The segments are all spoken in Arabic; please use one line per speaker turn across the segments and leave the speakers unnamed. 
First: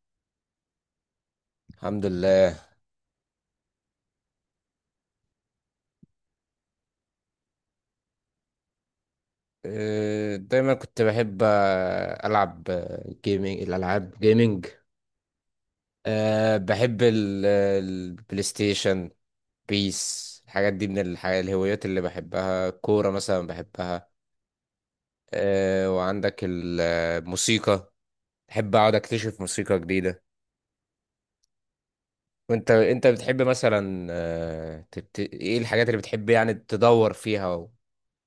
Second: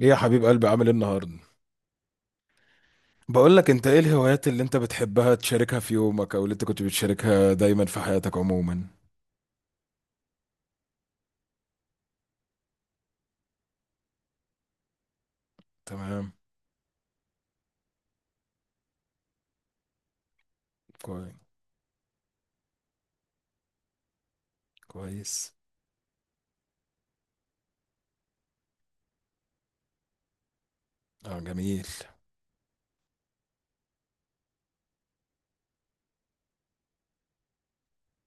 ايه يا حبيب قلبي، عامل ايه النهارده؟
الحمد لله.
بقول لك، انت ايه الهوايات اللي انت بتحبها تشاركها في يومك او اللي انت كنت بتشاركها دايما في حياتك عموما؟
دايما كنت بحب، العب جيمنج، الالعاب جيمنج.
تمام.
بحب البلاي ستيشن، بيس. الحاجات دي من
كويس،
الحاجات الهوايات اللي بحبها. كورة مثلا بحبها.
كويس.
وعندك الموسيقى، بحب اقعد اكتشف موسيقى جديدة.
اه، جميل.
وانت بتحب مثلا، ايه الحاجات اللي بتحب يعني تدور فيها و...؟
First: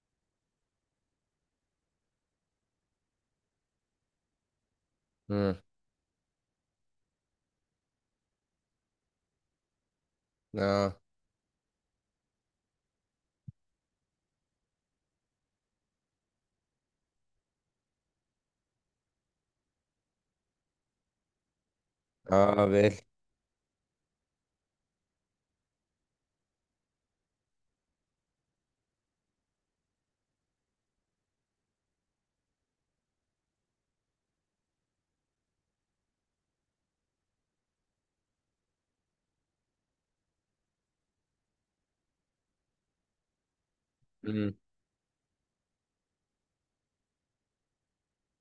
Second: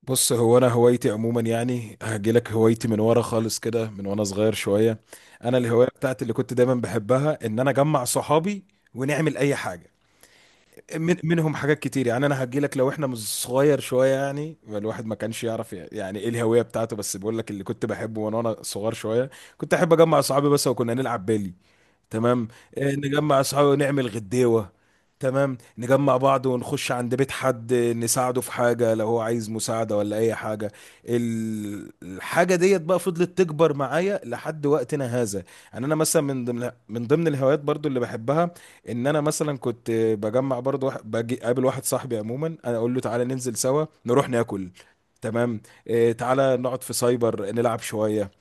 بص، هو انا هوايتي عموما يعني هجيلك هوايتي من ورا خالص كده، من وانا صغير شويه.
مم.
انا الهوايه بتاعتي اللي كنت دايما بحبها ان انا اجمع صحابي ونعمل اي حاجه.
اه.
من منهم حاجات كتير، يعني انا هجي لك. لو احنا مش صغير شويه، يعني الواحد ما كانش يعرف يعني ايه الهويه بتاعته، بس بقول لك اللي كنت بحبه وانا صغير شويه. كنت احب اجمع اصحابي بس، وكنا نلعب بالي. تمام.
اه
نجمع اصحابي ونعمل غديوه. تمام، نجمع بعض ونخش عند بيت حد، نساعده في حاجه لو هو عايز مساعده ولا اي حاجه. الحاجه ديت بقى فضلت تكبر معايا لحد وقتنا هذا. يعني انا مثلا من ضمن الهوايات برضو اللي بحبها، ان انا مثلا كنت بجمع برضو باجي قابل واحد صاحبي عموما، انا اقول له تعالى ننزل سوا نروح
مم.
ناكل. تمام. تعالى نقعد في سايبر نلعب شويه.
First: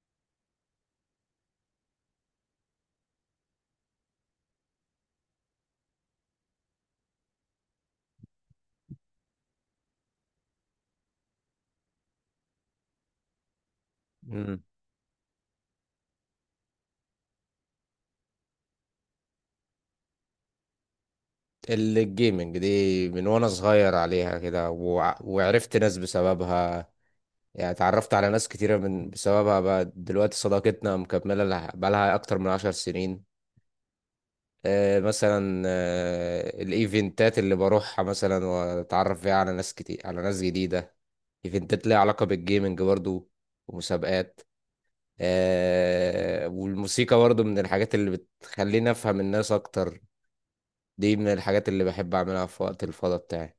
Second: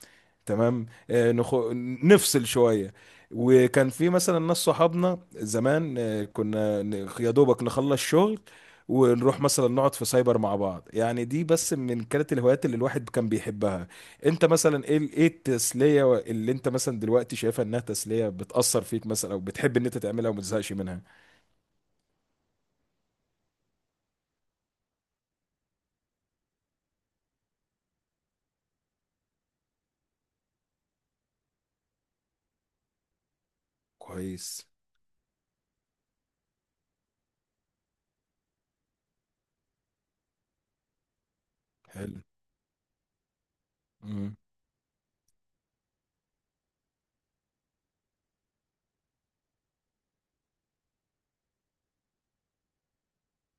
تمام. نفصل شوية. وكان في مثلا ناس صحابنا زمان، يا دوبك نخلص شغل ونروح مثلا نقعد في سايبر مع بعض، يعني دي بس من كانت الهوايات اللي الواحد كان بيحبها. انت
مم.
مثلا ايه ايه التسلية اللي انت مثلا دلوقتي شايفها انها تسلية بتأثر فيك مثلا، او بتحب ان انت تعملها وما تزهقش منها؟
الجيمنج دي من وانا صغير عليها كده، وعرفت ناس بسببها. يعني اتعرفت على ناس كتيرة من بسببها، بقى دلوقتي صداقتنا مكملة بقالها أكتر من 10 سنين.
كويس.
مثلا الإيفنتات اللي بروحها مثلا، وأتعرف فيها على ناس كتير، على ناس جديدة. إيفنتات ليها
حلو.
علاقة بالجيمنج برضو، ومسابقات. والموسيقى برضو من الحاجات اللي بتخليني أفهم الناس أكتر. دي من الحاجات اللي بحب أعملها في وقت الفضا بتاعي.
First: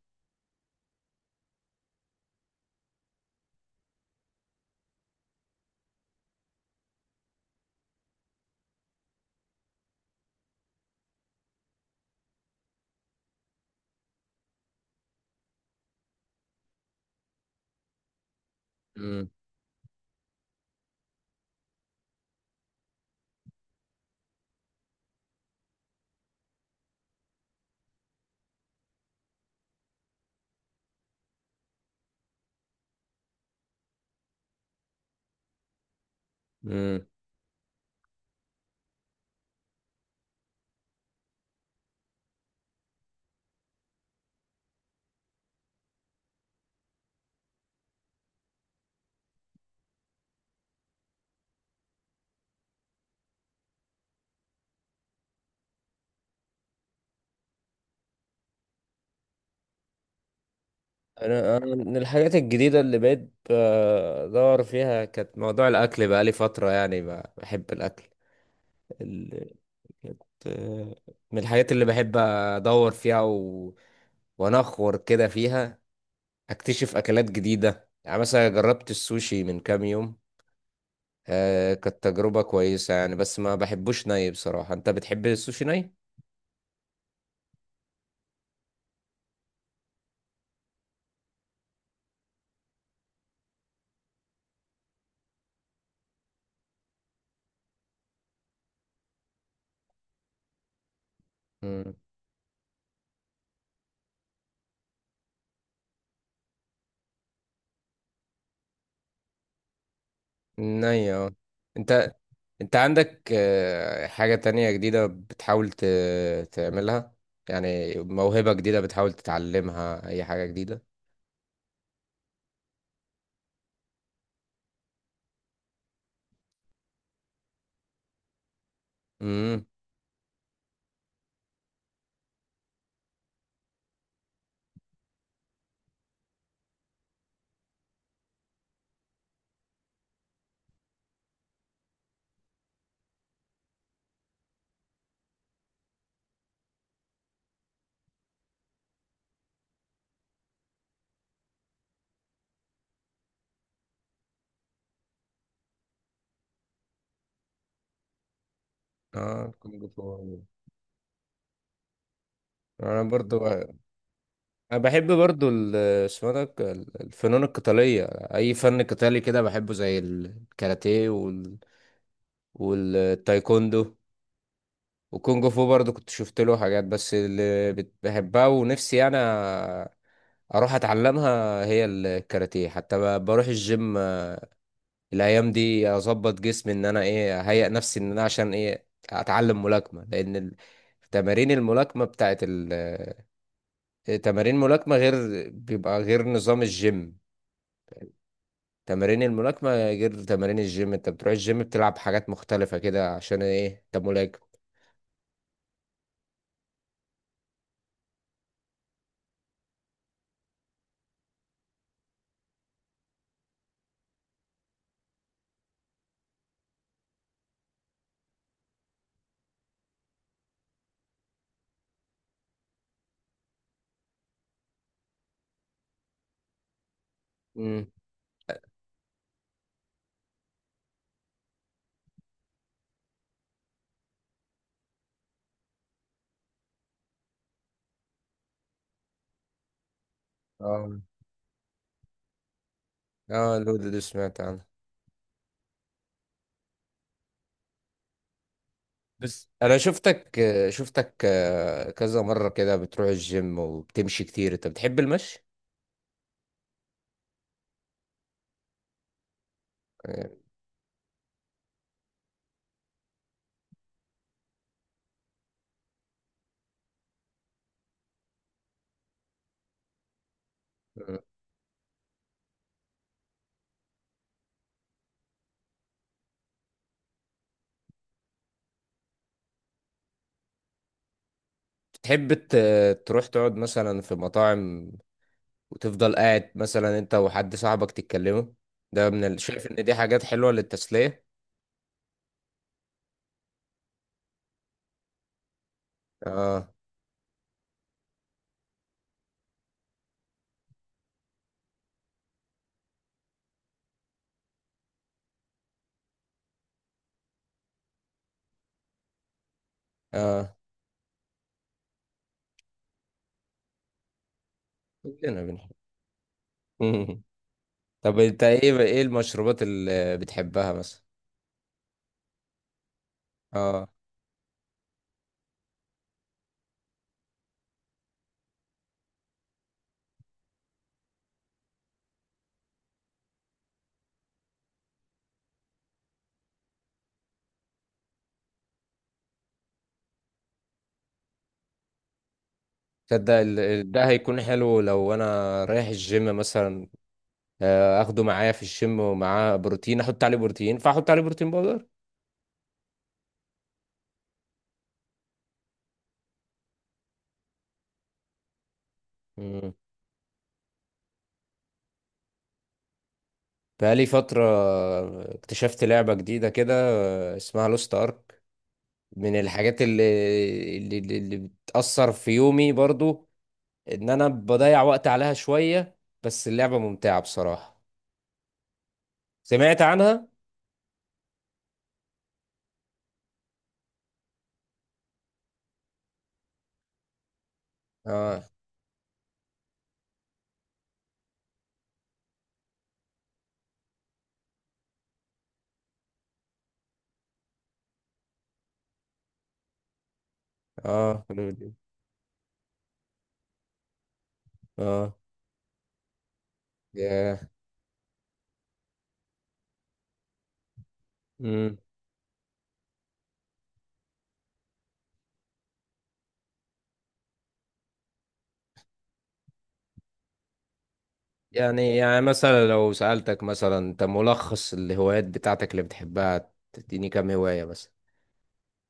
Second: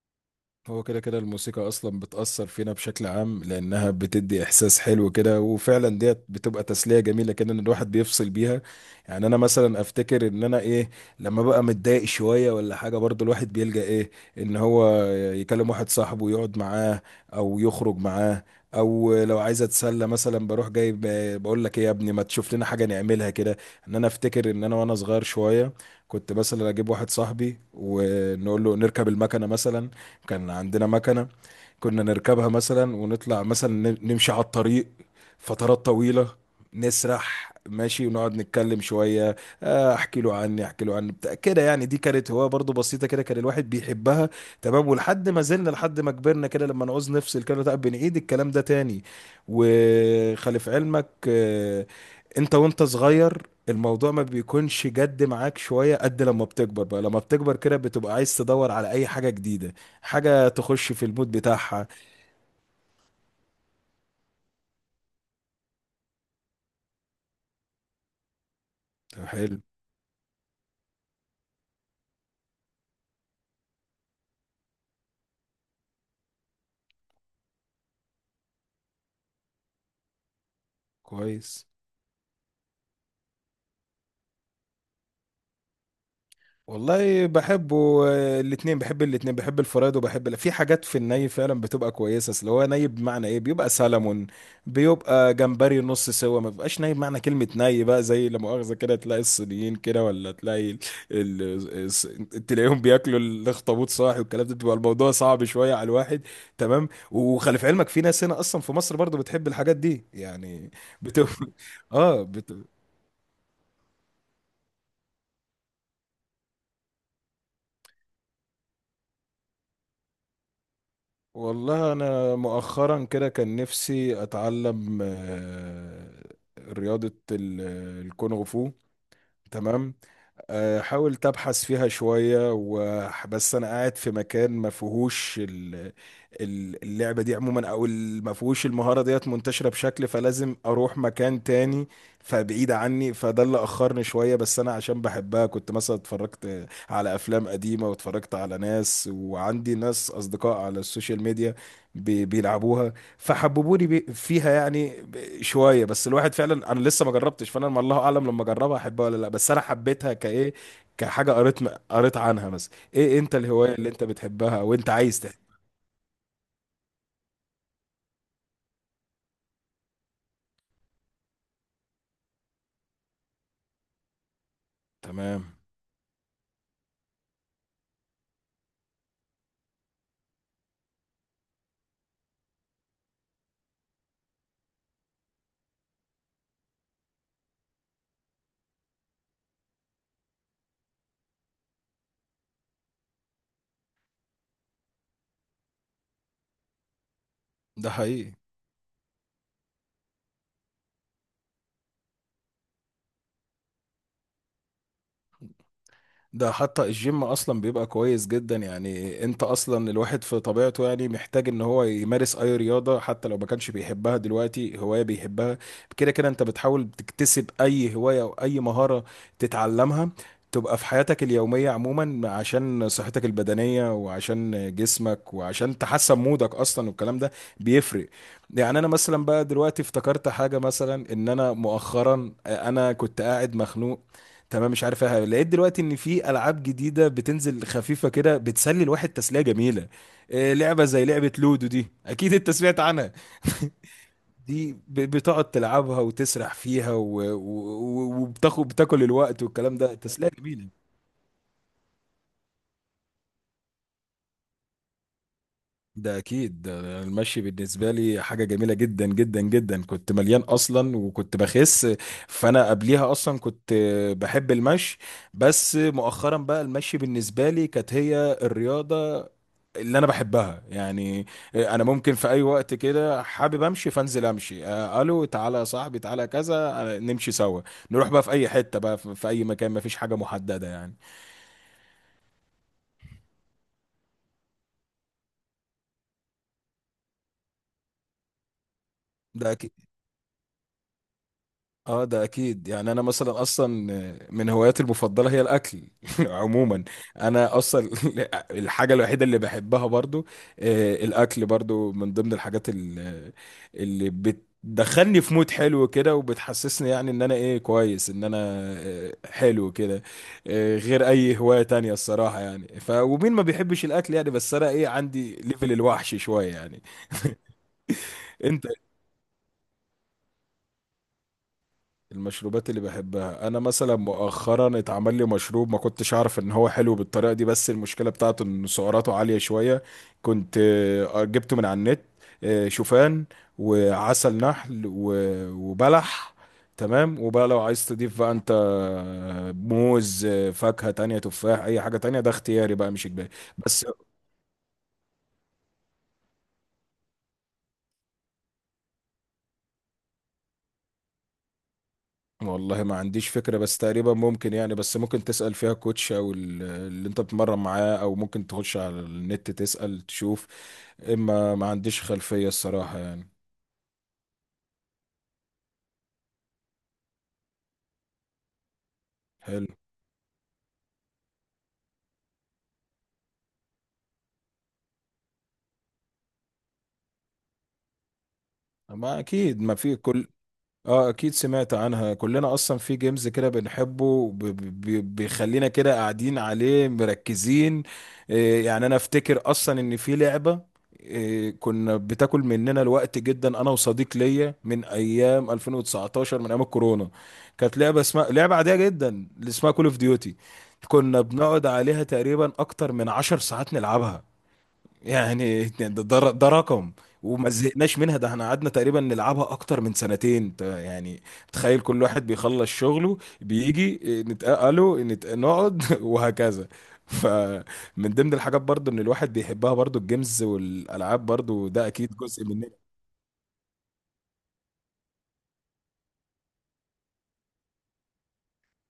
هو كده كده الموسيقى اصلا بتأثر فينا بشكل عام لانها بتدي احساس حلو كده، وفعلا ديت بتبقى تسلية جميلة كده ان الواحد بيفصل بيها. يعني انا مثلا افتكر ان انا ايه، لما بقى متضايق شوية ولا حاجة برضو الواحد بيلجأ ايه، ان هو يكلم واحد صاحبه ويقعد معاه او يخرج معاه، او لو عايز اتسلى مثلا بروح جايب بقول لك ايه يا ابني ما تشوف لنا حاجة نعملها كده. ان انا افتكر ان انا وانا صغير شوية كنت مثلا اجيب واحد صاحبي ونقول له نركب المكنة مثلا، كان عندنا مكنة، كنا نركبها مثلا ونطلع مثلا نمشي على الطريق فترات طويلة،
مم.
نسرح ماشي ونقعد نتكلم شوية. احكي له عني، احكي له عني بتاع كده، يعني دي كانت هواية برضو بسيطة كده كان الواحد بيحبها. تمام، ولحد ما زلنا لحد ما كبرنا كده لما نعوز نفصل كده، لا بنعيد الكلام ده تاني. وخلف علمك، انت وانت صغير، الموضوع ما بيكونش جد معاك شوية قد لما بتكبر، بقى لما بتكبر كده بتبقى عايز تدور على اي حاجة جديدة، حاجة تخش في المود
انا
بتاعها.
من الحاجات الجديده اللي بقيت بدور فيها، كانت موضوع الاكل. بقى لي فتره يعني بحب الاكل.
طب
ال-
حلو.
كانت، من الحاجات اللي بحب ادور فيها و... وانخور كده فيها، اكتشف اكلات جديده. يعني مثلا جربت السوشي من كام يوم.
كويس.
آه كانت تجربه كويسه يعني، بس ما بحبوش ني بصراحه. انت بتحب السوشي ني؟
والله بحبه. الاتنين، بحب الاتنين، بحب الفرايد وبحب في حاجات في الني فعلا بتبقى كويسة. اصل هو ني بمعنى ايه، بيبقى سلمون، بيبقى جمبري نص سوا ما بيبقاش ني. بمعنى كلمة ني بقى زي، لا مؤاخذة كده، تلاقي الصينيين كده ولا تلاقي ال...
مم.
تلاقيهم بياكلوا الاخطبوط صاحي، والكلام ده بيبقى الموضوع صعب شوية على الواحد. تمام. وخلي في علمك في ناس هنا اصلا في مصر برضو بتحب الحاجات دي يعني،
ني،
بتبقى
اه. انت
اه،
انت عندك، حاجة تانية جديدة بتحاول تعملها؟ يعني موهبة جديدة بتحاول تتعلمها، اي حاجة جديدة؟
والله انا مؤخرا كده كان نفسي اتعلم رياضة الكونغ فو.
امم.
تمام. حاولت ابحث فيها شويه و- بس انا قاعد في مكان ما فيهوش اللعبه دي عموما، او ما فيهوش المهاره ديت منتشره بشكل، فلازم اروح مكان تاني، فبعيد عني، فده اللي اخرني شويه. بس انا عشان بحبها كنت مثلا اتفرجت على افلام قديمه، واتفرجت على ناس، وعندي ناس اصدقاء على السوشيال ميديا بيلعبوها، فحببوني فيها يعني، شويه بس الواحد فعلا، انا لسه ما جربتش، فانا ما الله اعلم، لما اجربها احبها ولا لا،
اه
بس انا
كونج فو.
حبيتها كايه، كحاجه قريت قريت عنها. مثلا
انا
ايه انت
برضو
الهوايه اللي انت بتحبها
انا
وانت
بحب
عايز تحبها؟
برضو اسمه ده الفنون القتالية. اي فن قتالي كده بحبه، زي الكاراتيه وال... والتايكوندو. وكونج
تمام.
فو برضو كنت شفت له حاجات، بس اللي بحبها ونفسي انا اروح اتعلمها هي الكاراتيه. حتى بروح الجيم الايام دي، اظبط جسمي، ان انا ايه، اهيئ نفسي ان انا عشان ايه اتعلم ملاكمه. لان تمارين الملاكمه بتاعت تمارين الملاكمه غير، بيبقى غير نظام الجيم.
ده حقيقي.
تمارين الملاكمه غير تمارين الجيم. انت بتروح الجيم بتلعب حاجات مختلفه كده عشان ايه؟ انت ملاكم.
ده حتى الجيم اصلا بيبقى كويس جدا، يعني انت اصلا الواحد في طبيعته يعني محتاج ان هو يمارس اي رياضة حتى لو ما كانش بيحبها دلوقتي هواية بيحبها. كده كده انت بتحاول تكتسب اي هواية او اي مهارة تتعلمها، تبقى في حياتك اليومية عموما، عشان صحتك البدنية وعشان جسمك وعشان تحسن مودك اصلا والكلام ده
امم.
بيفرق. يعني انا مثلا بقى دلوقتي افتكرت حاجة مثلا، ان انا مؤخرا انا كنت قاعد مخنوق تمام، مش عارفها، لقيت دلوقتي ان في العاب جديده بتنزل خفيفه كده بتسلي الواحد تسليه جميله. لعبه
اه.
زي لعبه لودو دي اكيد انت سمعت عنها.
اه لودو دي سمعت عنه.
دي بتقعد تلعبها وتسرح فيها بتاكل الوقت
بس انا
والكلام ده، تسليه
شفتك،
جميله.
شفتك كذا مره كده بتروح الجيم وبتمشي كتير. انت بتحب المشي؟
ده اكيد، ده المشي بالنسبه لي حاجه جميله جدا جدا جدا. كنت مليان اصلا وكنت بخس، فانا قبليها اصلا كنت بحب المشي، بس مؤخرا بقى المشي بالنسبه لي كانت هي الرياضه اللي انا بحبها يعني. انا ممكن في اي وقت كده حابب امشي، فانزل امشي، الو تعالى يا صاحبي، تعالى كذا، نمشي سوا، نروح بقى في اي حتة بقى، في في اي مكان، مفيش حاجة محددة يعني.
تحب تروح تقعد مثلا في مطاعم، وتفضل قاعد مثلا انت وحد صاحبك تتكلموا؟ ده من ال...
ده
شايف ان دي حاجات حلوة للتسلية.
اه، ده اكيد، يعني انا مثلا اصلا من هواياتي المفضله هي الاكل.
اه.
عموما، انا اصلا الحاجه الوحيده اللي بحبها برضو، الاكل برضو من ضمن الحاجات اللي بتدخلني في مود حلو كده، وبتحسسني يعني ان انا ايه كويس، ان انا حلو كده،
اه
غير اي هوايه تانية الصراحه يعني. ف ومين ما بيحبش الاكل يعني، بس انا ايه عندي
كلنا بنحب.
ليفل الوحش شويه يعني.
طب انت
انت.
ايه، ايه المشروبات اللي بتحبها مثلا؟
المشروبات اللي بحبها، انا
اه.
مثلا مؤخرا اتعمل لي مشروب ما كنتش اعرف ان هو حلو بالطريقه دي، بس المشكله بتاعته ان سعراته عاليه شويه. كنت جبته من على النت، شوفان وعسل نحل وبلح. تمام، وبقى لو عايز تضيف بقى انت موز، فاكهه تانية، تفاح، اي حاجه تانية، ده اختياري بقى مش اجباري.
تصدق
بس
ده هيكون حلو لو انا رايح الجيم مثلا، اخده معايا في الجيم، ومعاه بروتين، احط عليه بروتين، فاحط عليه بروتين باودر.
والله ما عنديش فكرة، بس تقريبا ممكن يعني، بس ممكن تسأل فيها كوتش او اللي انت بتتمرن معاه، او ممكن تخش على النت
مم.
تسأل تشوف، اما ما عنديش خلفية الصراحة يعني.
بقالي فترة اكتشفت لعبة جديدة كده، اسمها لوست ارك. من
حلو.
الحاجات اللي بتأثر في يومي برضو، ان انا بضيع وقت عليها شوية، بس اللعبة ممتعة بصراحة.
ما اكيد ما
سمعت
في
عنها؟
كل. اه اكيد سمعت عنها، كلنا اصلا في جيمز كده بنحبه، بيخلينا كده قاعدين عليه مركزين.
اه.
يعني انا افتكر اصلا ان في لعبة كنا بتاكل مننا الوقت جدا، انا وصديق ليا من ايام 2019 من ايام الكورونا. كانت لعبة اسمها لعبة عادية جدا، اللي اسمها كول اوف ديوتي.
اه
كنا
حلو
بنقعد
دي.
عليها تقريبا اكتر من 10 ساعات نلعبها.
اه.
يعني ده رقم.
ياه.
وما زهقناش منها، ده احنا قعدنا تقريبا نلعبها اكتر من سنتين، يعني.
امم.
تخيل، كل واحد بيخلص شغله بيجي الو، نقعد وهكذا. فمن ضمن الحاجات برضو ان الواحد بيحبها برضو الجيمز والالعاب برضو، ده
يعني
اكيد
يعني
جزء من.
مثلا لو سألتك مثلا انت ملخص الهوايات بتاعتك اللي بتحبها، تديني كام هواية مثلا؟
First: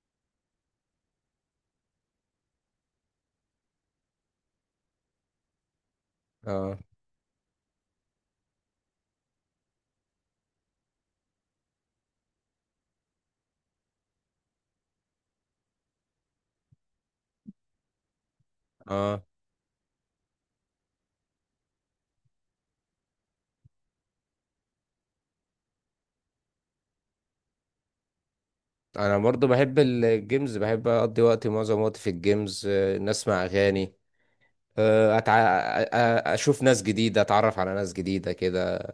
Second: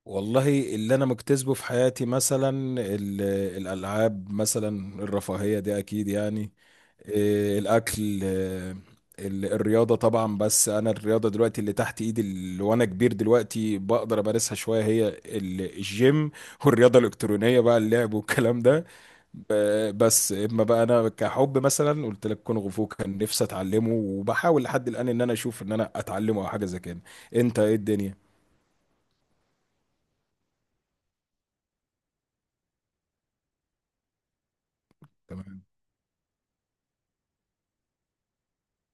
والله اللي انا مجتذبه في حياتي مثلا، ال- الالعاب مثلا، الرفاهيه دي اكيد يعني،
اه.
الاكل، الرياضه طبعا. بس انا الرياضه دلوقتي اللي تحت ايدي، اللي وانا كبير دلوقتي بقدر امارسها شويه، هي الجيم، والرياضه الالكترونيه بقى، اللعب والكلام ده.
اه.
بس اما بقى انا كحب مثلا قلت لك كونغ فو كان نفسي اتعلمه، وبحاول لحد الان ان انا اشوف ان انا اتعلمه او حاجه زي كده. انت ايه الدنيا؟
انا برضو بحب الجيمز، بحب اقضي وقتي، معظم وقتي في الجيمز، ان اسمع اغاني، آه، أتع...
تمام.
اشوف ناس جديده، اتعرف على ناس جديده كده،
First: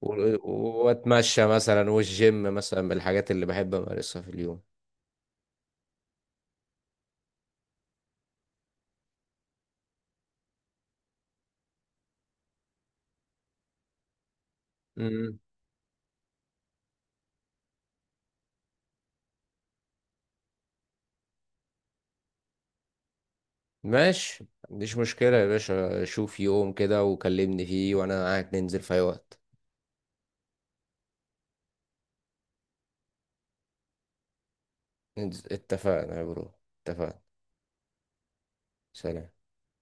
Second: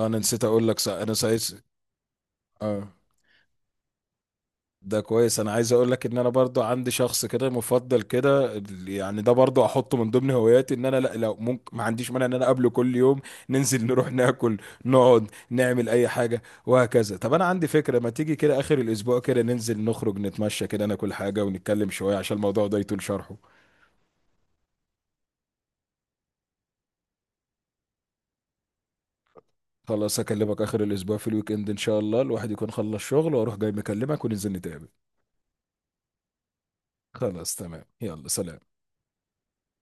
و...
انا نسيت اقول لك، صح، انا
واتمشى
سايس.
مثلا، والجيم مثلا
اه
من الحاجات اللي بحب امارسها في اليوم.
ده كويس. انا عايز اقول لك ان انا برضو عندي شخص كده مفضل كده يعني، ده برضو احطه من ضمن هواياتي، ان انا، لا لو ممكن، ما عنديش مانع ان انا اقابله كل يوم، ننزل نروح ناكل، نقعد
امم.
نعمل اي حاجه وهكذا. طب انا عندي فكره، ما تيجي كده اخر الاسبوع كده ننزل نخرج نتمشى كده، ناكل حاجه، ونتكلم شويه عشان الموضوع ده يطول شرحه.
ماشي، ما عنديش مشكله يا باشا. شوف يوم كده وكلمني فيه، وانا معاك ننزل في اي وقت.
خلاص، اكلمك اخر الاسبوع في الويك اند ان شاء الله الواحد يكون خلص شغل، واروح جاي مكلمك وننزل نتقابل.
ننزل، اتفقنا يا برو. اتفقنا.
خلاص تمام، يلا سلام.
سلام.